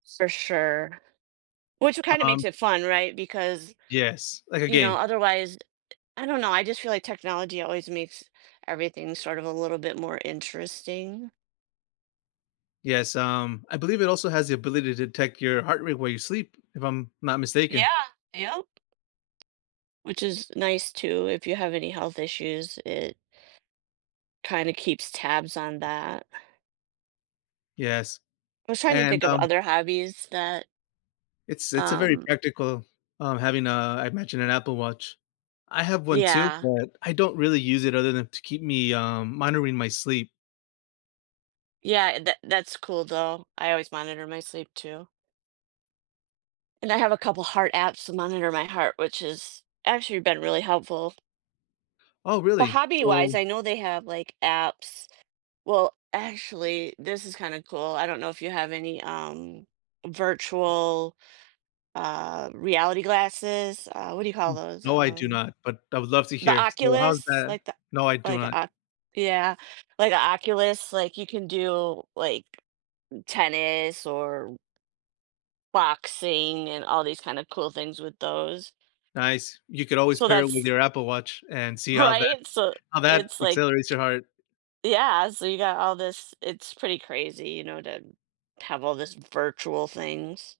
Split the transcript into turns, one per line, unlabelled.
For sure. Which kinda makes
Um
it fun, right? Because,
Yes, like a
you know,
game.
otherwise I don't know, I just feel like technology always makes everything sort of a little bit more interesting?
Yes, um, I believe it also has the ability to detect your heart rate while you sleep, if I'm not mistaken.
Yeah. Yup. Which is nice, too, if you have any health issues. It kinda keeps tabs on that.
Yes.
I was trying to
And,
think of
um
other hobbies that
It's it's a very
um
practical um, having a, I imagine, an Apple Watch. I have one too,
Yeah.
but, I don't really use it other than to keep me, um monitoring my sleep.
Yeah, e that that's cool, though. I always monitor my sleep too. And I have a couple heart apps to monitor my heart, which has actually been really helpful.
Oh,
But
really?
hobby-wise,
So
I know they have, like, apps Well, actually, this is kinda cool. I don't know if you have any, um, virtual, uh, reality glasses? Uh, what do you call those?
No, I do
Um,
not, but I would love to
the
hear, so, how's
Oculus.
that?
Like the
No, I do
like
not.
Oc yeah. Like a Oculus, like, you can do, like, tennis or boxing and all these kinda cool things with those.
Nice. You could always
So
pair it with
that's
your Apple Watch and see how that
Right? So
how that
it's, like
accelerates your heart.
Yeah. So you got all this it's pretty crazy, you know, to have all this virtual things.